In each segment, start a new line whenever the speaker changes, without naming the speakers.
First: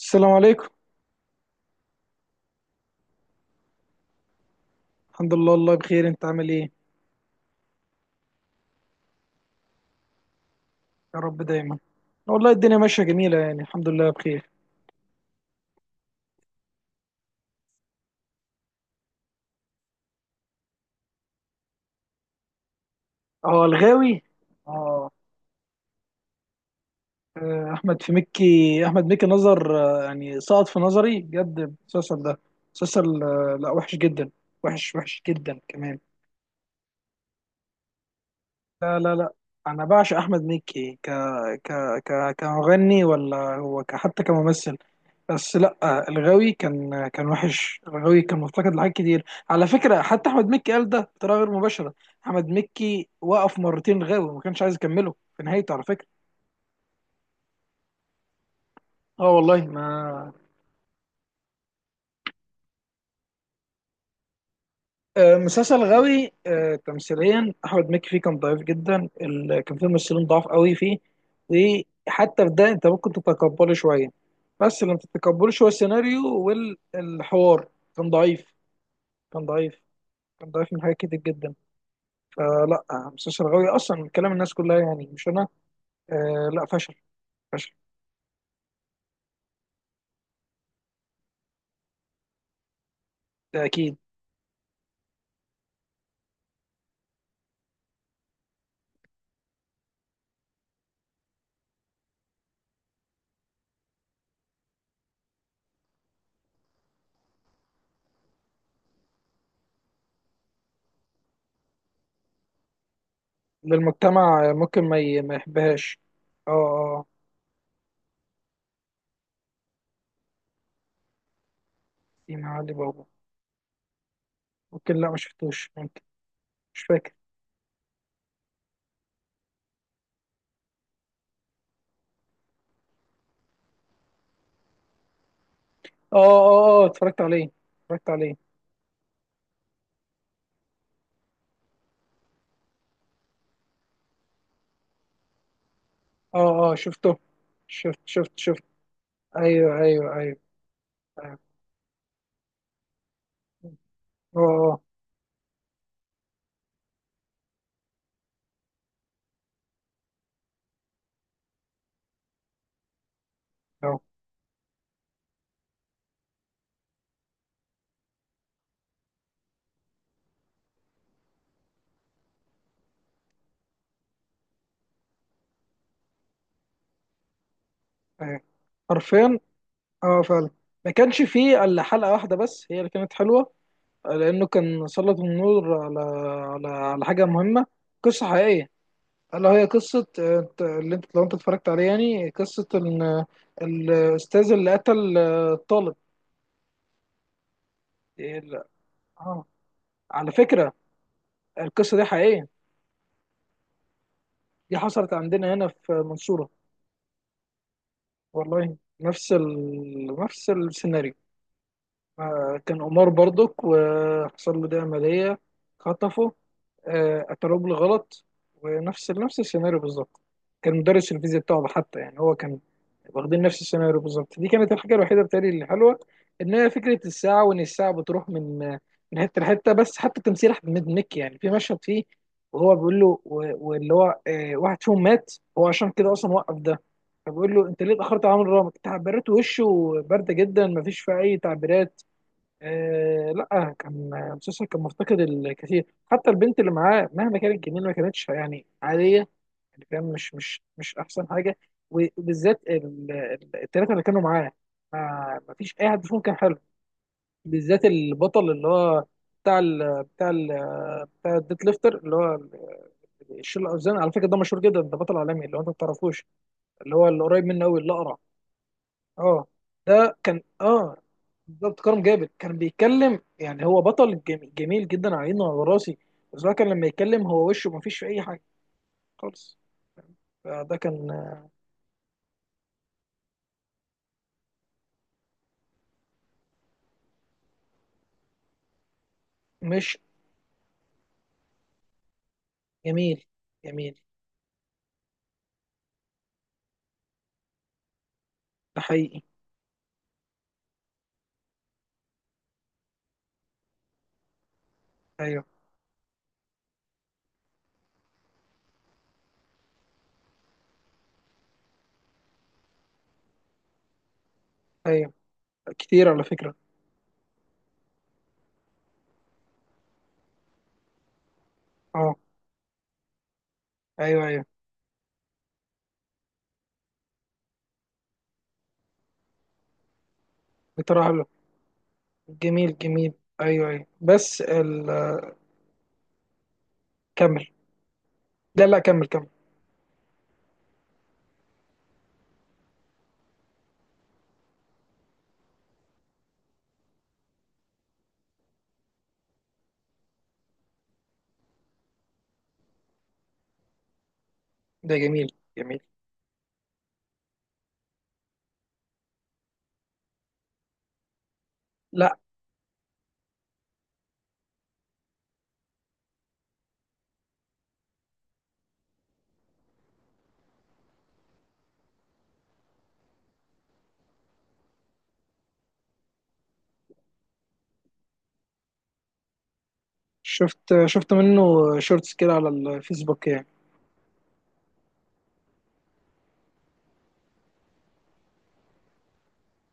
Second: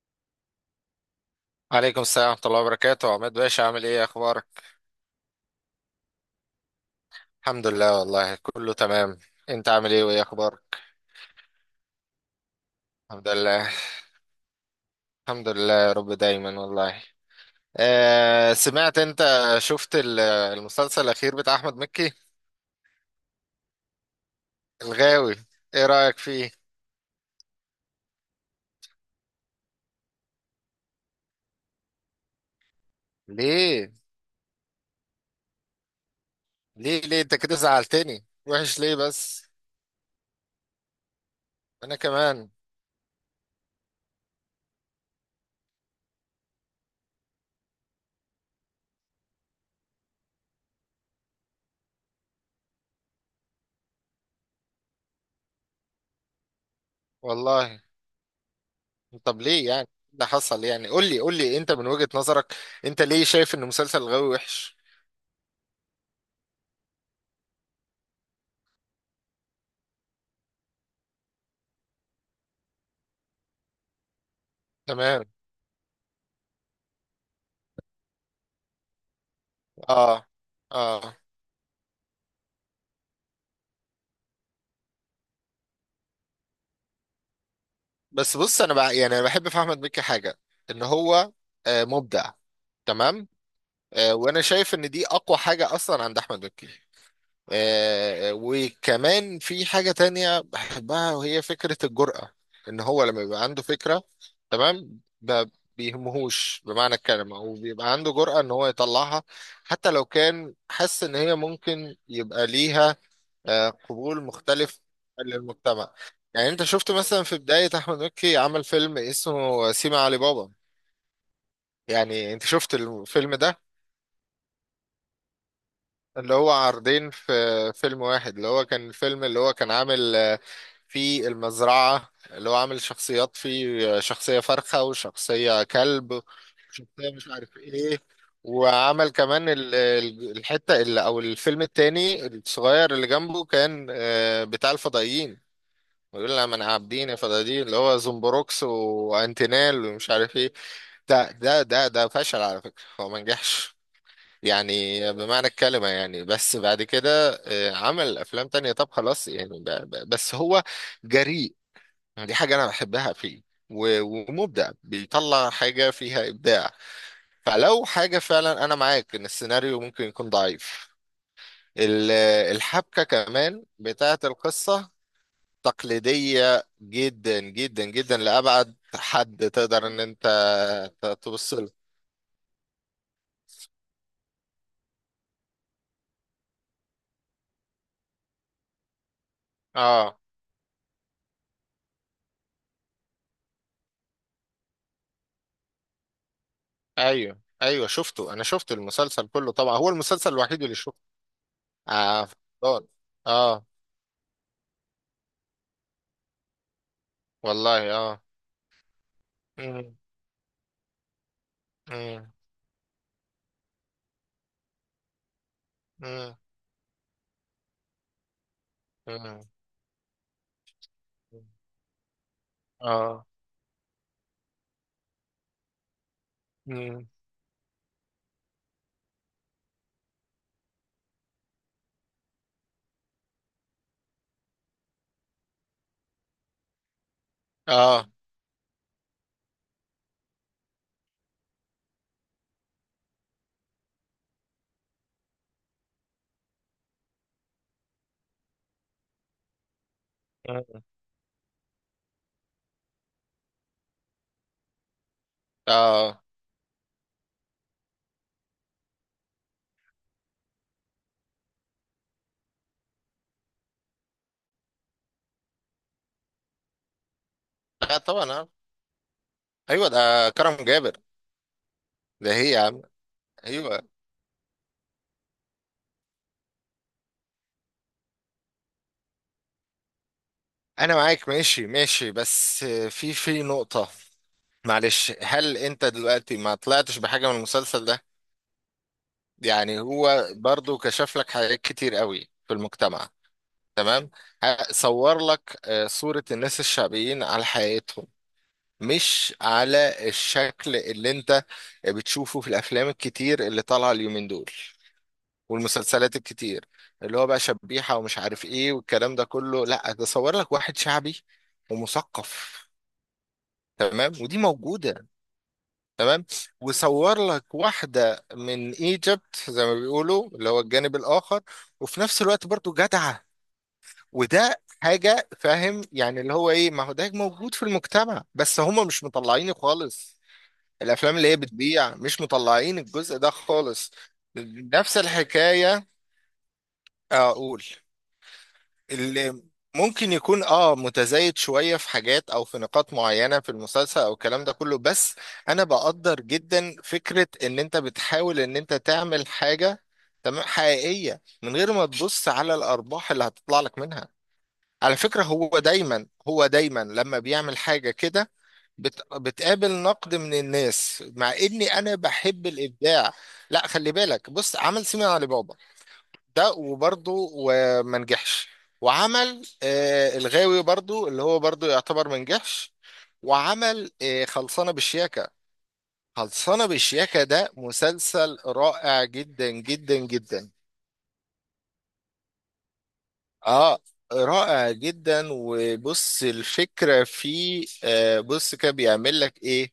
السلام عليكم.
عليكم السلام ورحمة الله وبركاته، عماد باشا، عامل ايه؟ اخبارك؟
الحمد لله، والله بخير. انت عامل ايه؟
الحمد لله، والله كله تمام. انت عامل ايه وايه اخبارك؟
يا رب دايما. والله الدنيا ماشيه
الحمد
جميله، يعني
لله.
الحمد لله بخير.
الحمد لله، يا رب دايما والله. سمعت، انت شفت المسلسل الاخير بتاع احمد مكي؟
اه، الغاوي. اه.
الغاوي، ايه رأيك فيه؟
احمد مكي نظر آه، يعني سقط في نظري بجد المسلسل ده. مسلسل، لا،
ليه
وحش جدا. وحش وحش جدا كمان.
ليه انت كده زعلتني؟ وحش ليه
لا لا لا،
بس؟
انا بعشق احمد مكي ك ك
انا
ك
كمان.
كمغني، ولا هو حتى كممثل. بس لا، الغاوي كان وحش. الغاوي كان مفتقد لحاجات كتير. على فكره، حتى احمد مكي قال ده بطريقه غير مباشره. احمد مكي وقف مرتين غاوي وما كانش عايز يكمله في نهايته، على فكره.
والله.
اه،
طب
والله
ليه يعني؟
ما.
إيه اللي حصل يعني؟ قول لي، قول لي انت من وجهة نظرك، انت ليه شايف ان مسلسل الغاوي وحش؟
مسلسل غاوي. تمثيليا احمد مكي فيه كان ضعيف جدا. كان فيه ممثلين ضعاف قوي فيه. وحتى في ده انت ممكن تتقبله شويه، بس اللي ما
تمام.
تتقبلوش هو السيناريو والحوار. كان ضعيف. كان ضعيف.
اه.
كان ضعيف من حاجات
اه.
كتير جدا. آه لا آه، مسلسل شرغاوي اصلا من كلام الناس كلها، يعني مش انا. آه لا فشل. فشل.
بس بص، انا بقى يعني انا بحب في احمد مكي حاجه، ان هو مبدع. تمام.
ده اكيد.
وانا شايف ان دي اقوى حاجه اصلا عند احمد مكي. وكمان في حاجه تانية بحبها، وهي فكره الجرأه. ان هو لما بيبقى عنده فكره، تمام، ما بيهمهوش بمعنى الكلمه، وبيبقى عنده جرأه ان هو يطلعها، حتى لو كان حس ان هي ممكن يبقى ليها قبول
للمجتمع
مختلف
ممكن ما
للمجتمع.
يحبهاش.
يعني
اه،
انت شفت
اه،
مثلا في بداية احمد مكي عمل فيلم اسمه سيما علي بابا؟ يعني
في
انت
معالي
شفت
بابا.
الفيلم ده؟
ممكن لا، ما شفتوش، ممكن.
اللي هو
مش
عرضين
فاكر.
في فيلم واحد، اللي هو كان الفيلم اللي هو كان عامل، فيه المزرعة اللي هو عامل شخصيات فيه، شخصية فرخة وشخصية كلب
اه، اه، اه،
وشخصية
اتفرجت
مش
عليه.
عارف ايه.
اتفرجت عليه.
وعمل كمان الحتة، اللي او الفيلم التاني الصغير اللي جنبه، كان بتاع الفضائيين، ويقول
اه،
لها ما انا
اه،
عابدين
شفته.
فدادين اللي هو
شفت شفت
زومبروكس
شفت. ايوه
وانتينال ومش
ايوه
عارف
ايوه.
ايه. ده
ايوه.
ده ده ده فشل على فكرة، هو ما نجحش
اه،
يعني بمعنى الكلمة يعني. بس بعد كده عمل أفلام تانية. طب خلاص يعني، بس هو جريء. دي حاجة أنا بحبها فيه.
اه، اه،
ومبدع، بيطلع حاجة فيها إبداع. فلو حاجة فعلا أنا معاك إن السيناريو ممكن يكون ضعيف. ال- الحبكة كمان بتاعة القصة تقليدية جدا جدا جدا
أيوة.
لأبعد
حرفيا.
حد تقدر إن
اه،
أنت
فعلا. ما كانش فيه
توصله.
الا حلقة واحدة بس هي اللي كانت حلوة. لأنه كان سلط النور على على حاجة مهمة. قصة حقيقية. ألا هي قصة،
اه،
اللي أنت، لو أنت اتفرجت عليها، يعني قصة إن الأستاذ اللي قتل الطالب.
ايوه، ايوه، شفته.
إيه،
انا
لا.
شفت المسلسل
آه.
كله طبعا، هو المسلسل
على
الوحيد
فكرة،
اللي شفته.
القصة دي
اه.
حقيقية.
فضل. اه،
دي حصلت عندنا هنا في منصورة.
والله، اه.
والله،
مم.
نفس السيناريو.
مم.
كان قمار برضك، وحصل له ده عملية خطفه.
مم.
اعترف بالغلط. ونفس نفس
مم.
السيناريو بالظبط. كان مدرس الفيزياء بتاعه حتى، يعني هو كان
اه.
واخدين نفس السيناريو بالظبط. دي كانت الحاجة الوحيدة بتاعي اللي حلوة، ان هي فكرة
مم.
الساعة، وان الساعة بتروح من حتة لحتة. بس حتى تمثيل احمد مكي، يعني في مشهد فيه وهو بيقول له، واللي هو، واحد فيهم مات، هو عشان كده اصلا وقف ده. فبيقول له انت ليه
اه.
اتاخرت على عمرو، رامك تعبيرات وشه بارده جدا، مفيش فيها اي تعبيرات. آه لا كان مسلسل كان مفتقد الكثير. حتى البنت اللي معاه، مهما كانت جميلة، ما كانتش يعني عادية. يعني فاهم، مش مش
مم.
مش أحسن حاجة. وبالذات التلاتة اللي كانوا معاه، ما فيش أي حد فيهم
اه،
كان حلو. بالذات البطل، اللي هو بتاع ال بتاع ال بتاع الديت ليفتر، اللي هو الشيل الأوزان. على فكرة، ده مشهور جدا، ده بطل عالمي، اللي هو أنت ما تعرفوش. اللي هو اللي قريب منه أوي،
لا
الأقرع.
طبعا آه.
أه.
ايوه،
ده
ده
كان،
كرم
اه،
جابر.
بالظبط كرم جابر
ده هي
كان
يا عم.
بيتكلم. يعني هو
ايوه.
بطل جميل، جميل جدا، على عيني وعلى راسي. بس هو كان لما يتكلم، هو وشه ما فيش فيه اي حاجه خالص. فده
انا
كان
معاك، ماشي ماشي، بس في نقطة. معلش، هل انت دلوقتي ما طلعتش بحاجة من المسلسل ده؟ يعني
مش
هو برضو كشف لك حاجات كتير قوي في المجتمع.
جميل. جميل.
تمام. صور لك صورة الناس الشعبيين على حياتهم،
ده حقيقي.
مش على الشكل اللي انت بتشوفه في الافلام الكتير اللي طالعة اليومين دول،
ايوه.
والمسلسلات الكتير اللي هو بقى شبيحة ومش عارف ايه والكلام ده كله. لا، ده صور لك واحد شعبي ومثقف. تمام، ودي موجودة.
ايوه، كتير على
تمام،
فكره.
وصور لك واحدة من ايجيبت زي ما بيقولوا، اللي هو الجانب الآخر، وفي
اه.
نفس الوقت برضو جدعة.
ايوه، ايوه.
وده حاجة فاهم يعني، اللي هو ايه، ما هو ده موجود في المجتمع، بس هما مش مطلعينه خالص.
بتراها
الأفلام
له.
اللي هي بتبيع مش
جميل،
مطلعين
جميل.
الجزء ده
ايوه، ايوه،
خالص.
بس
نفس الحكاية
كمل.
أقول،
لا لا، كمل، كمل.
اللي ممكن يكون اه متزايد شوية في حاجات او في نقاط معينة في المسلسل او الكلام ده كله، بس انا بقدر جدا فكرة ان انت بتحاول ان انت تعمل حاجة تمام حقيقية، من غير ما تبص على الارباح اللي هتطلع لك منها.
ده
على فكرة
جميل.
هو
جميل.
دايما هو دايما لما بيعمل حاجة كده بتقابل نقد من الناس، مع اني انا
لا.
بحب الابداع. لا خلي بالك، بص عمل سيمي علي بابا، ده وبرضه وما نجحش. وعمل الغاوي برضه، اللي هو برضه يعتبر ما نجحش. وعمل خلصانة بالشياكة. خلصانة بالشياكة ده مسلسل رائع جدا جدا جدا.
شفت منه شورتس كده على الفيسبوك، يعني.
اه، رائع جدا. وبص الفكرة فيه، بص كده بيعمل لك ايه؟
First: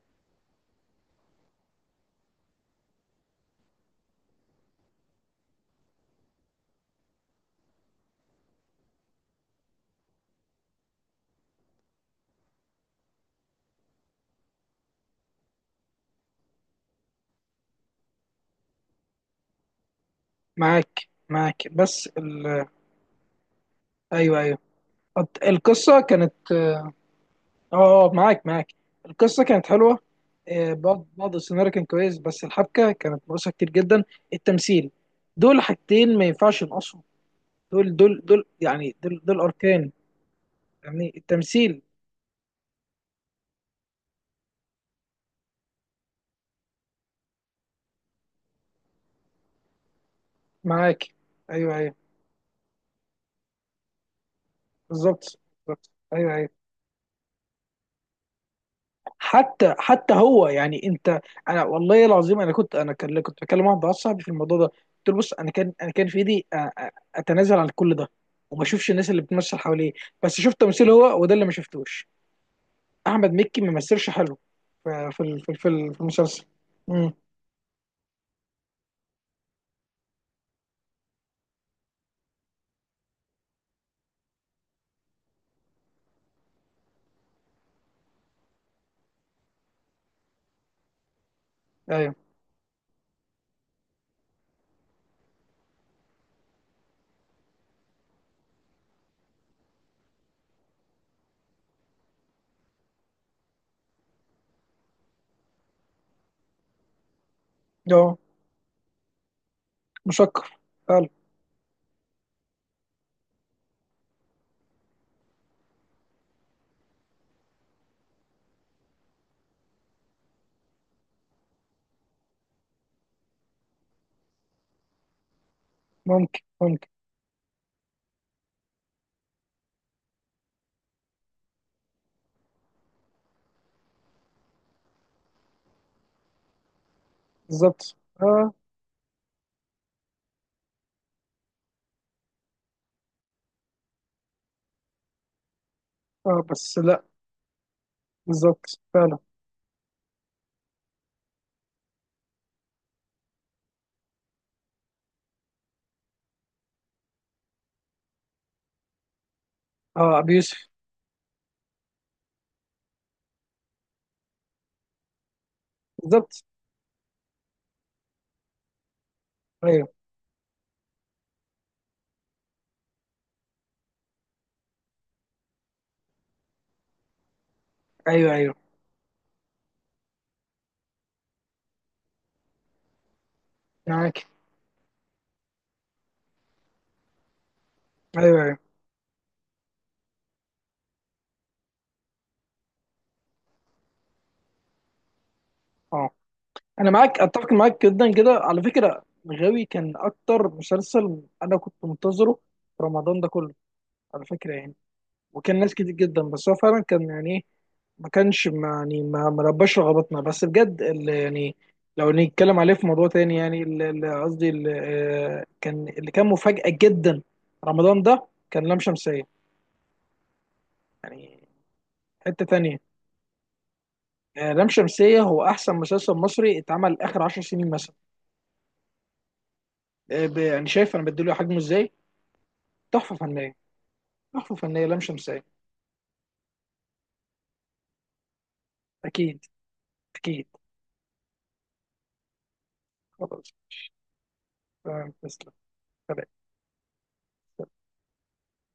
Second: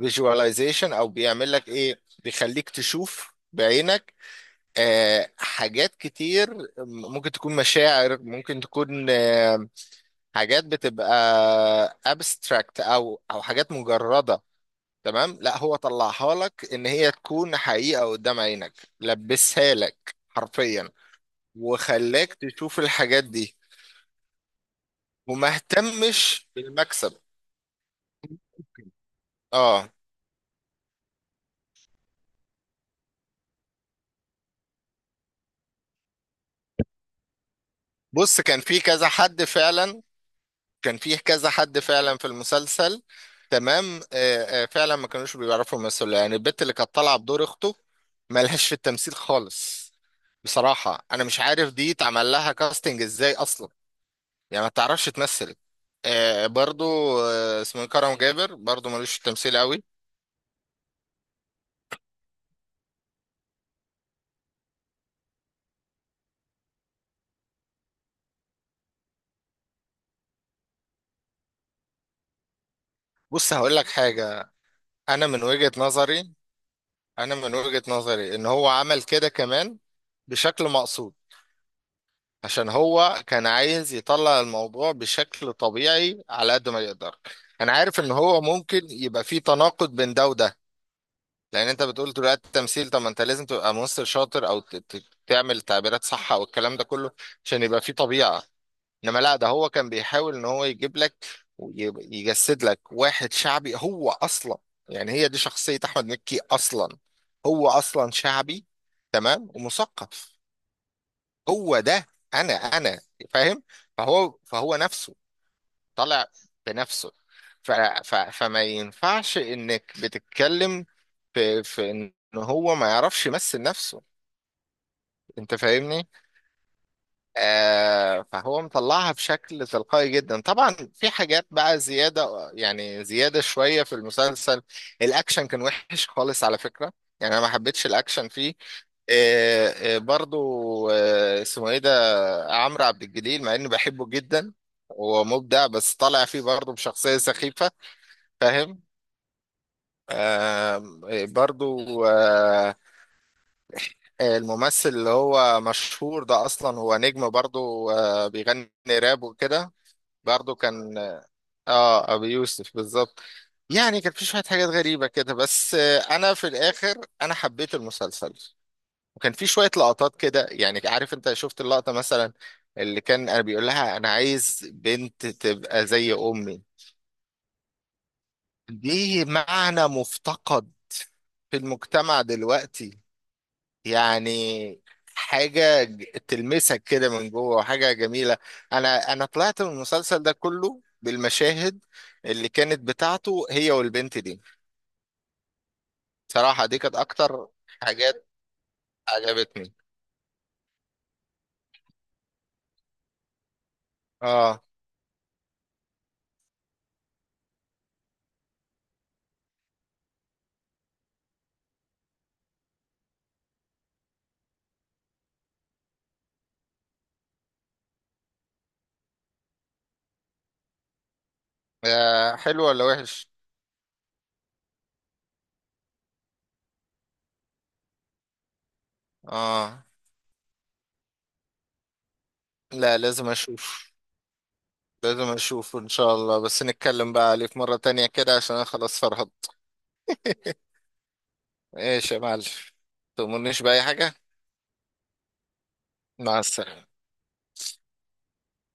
فيجواليزيشن، او بيعمل لك ايه، بيخليك تشوف بعينك حاجات كتير، ممكن تكون مشاعر، ممكن تكون حاجات بتبقى abstract، او حاجات مجرده. تمام، لا هو طلعها لك ان هي تكون حقيقه قدام عينك، لبسها لك حرفيا،
معاك. معاك، بس
وخلاك تشوف الحاجات دي،
ايوه، ايوه.
وما
القصه كانت،
اهتمش بالمكسب.
اه، معاك، معاك، القصه كانت
اه.
حلوه. بعض بعض السيناريو كان كويس، بس الحبكه كانت ناقصه كتير جدا. التمثيل، دول حاجتين ما ينفعش ينقصوا. دول دول
بص
دول
كان في
يعني
كذا
دول
حد
اركان،
فعلا، كان
يعني
فيه كذا حد
التمثيل.
فعلا في المسلسل. تمام. فعلا ما كانوش بيعرفوا يمثلوا. يعني البت اللي كانت طالعه بدور اخته مالهاش في التمثيل خالص. بصراحه
معاك.
انا مش عارف
ايوه،
دي
ايوه.
اتعمل لها كاستنج ازاي اصلا، يعني ما تعرفش
بالظبط.
تمثل.
بالظبط، ايوه، ايوه.
برضو آه، اسمه إيه، كرم جابر برضو ملوش في التمثيل
حتى
قوي.
حتى هو، يعني انت، انا والله العظيم انا كنت، انا كان كنت بكلم واحد صاحبي في الموضوع ده، قلت له بص، انا كان في ايدي أ- اتنازل عن كل ده، وما اشوفش الناس اللي بتمثل حواليه. بس شفت تمثيل هو، وده اللي ما شفتوش. احمد
بص
مكي ما
هقول لك
مثلش حلو
حاجه، انا من وجهه
في
نظري
المسلسل. امم.
انا من وجهه نظري ان هو عمل كده كمان بشكل مقصود، عشان هو كان عايز يطلع الموضوع بشكل طبيعي على قد ما يقدر. انا عارف ان هو ممكن يبقى فيه تناقض بين ده وده، لان انت بتقول
ايوه.
دلوقتي التمثيل، طب ما انت لازم تبقى ممثل شاطر او تعمل تعبيرات صح او الكلام ده كله، عشان يبقى فيه طبيعة. انما لا، ده هو كان بيحاول ان هو يجيب لك ويجسد لك واحد شعبي هو اصلا. يعني هي دي شخصية احمد مكي اصلا، هو اصلا
اه،
شعبي، تمام، ومثقف.
مشكر، فعلا.
هو ده. انا فاهم. فهو نفسه، طالع بنفسه. ف ف فما ينفعش انك بتتكلم في ان هو ما يعرفش يمثل نفسه، انت فاهمني؟
ممكن.
فهو مطلعها بشكل تلقائي جدا. طبعا في حاجات بقى زيادة، يعني زيادة شوية في المسلسل. الاكشن كان وحش خالص على فكرة، يعني انا ما حبيتش
بالظبط.
الاكشن
اه،
فيه. آه، برضو آه، اسمه ايه ده عمرو عبد الجليل، مع اني بحبه جدا ومبدع، بس طالع فيه
اه.
برضه
بس لا.
بشخصية سخيفة.
بالظبط،
فاهم؟
فعلا.
آم، برضه آه، الممثل اللي هو مشهور ده اصلا هو نجم برضه، بيغني راب وكده.
اه، ابو
برضه
يوسف.
كان اه ابي يوسف بالظبط. يعني كان في شوية حاجات غريبة كده، بس انا
بالظبط،
في الاخر انا حبيت المسلسل. وكان في شوية
ايوه،
لقطات كده يعني، عارف انت شفت اللقطة مثلا اللي كان انا بيقول لها انا عايز بنت تبقى زي امي؟
ايوه، ايوه.
دي معنى مفتقد في المجتمع دلوقتي،
معاك.
يعني حاجة تلمسك كده من جوه، وحاجة جميلة.
ايوه، ايوه.
أنا طلعت من المسلسل ده كله بالمشاهد اللي كانت بتاعته هي والبنت دي.
اه،
صراحة دي
انا
كانت
معاك،
أكتر
اتفق معاك جدا
حاجات
كده على فكره. غاوي
عجبتني.
كان اكتر مسلسل انا كنت منتظره في رمضان ده كله، على فكره،
آه.
يعني. وكان ناس كتير جدا، بس هو فعلا كان يعني ايه، ما كانش، يعني ما لباش رغبتنا. بس بجد، اللي يعني، لو نتكلم عليه في موضوع تاني، يعني قصدي كان اللي كان مفاجأة جدا رمضان ده، كان لام شمسية. يعني حتة
حلو
تانية.
ولا وحش؟
لام شمسية هو أحسن مسلسل مصري اتعمل آخر 10 سنين مثلا.
آه،
يعني شايف أنا بديله حجمه إزاي.
لا،
تحفة
لازم
فنية.
اشوف.
تحفة فنية لام
لازم
شمسية.
اشوف ان شاء الله. بس نتكلم بقى عليه في مرة تانية كده، عشان انا خلاص
أكيد.
فرهضت.
أكيد.
ايش يا معلم؟
خلاص.
تؤمرنيش بأي حاجة.
تمام، تسلم. سلام.
مع السلامة.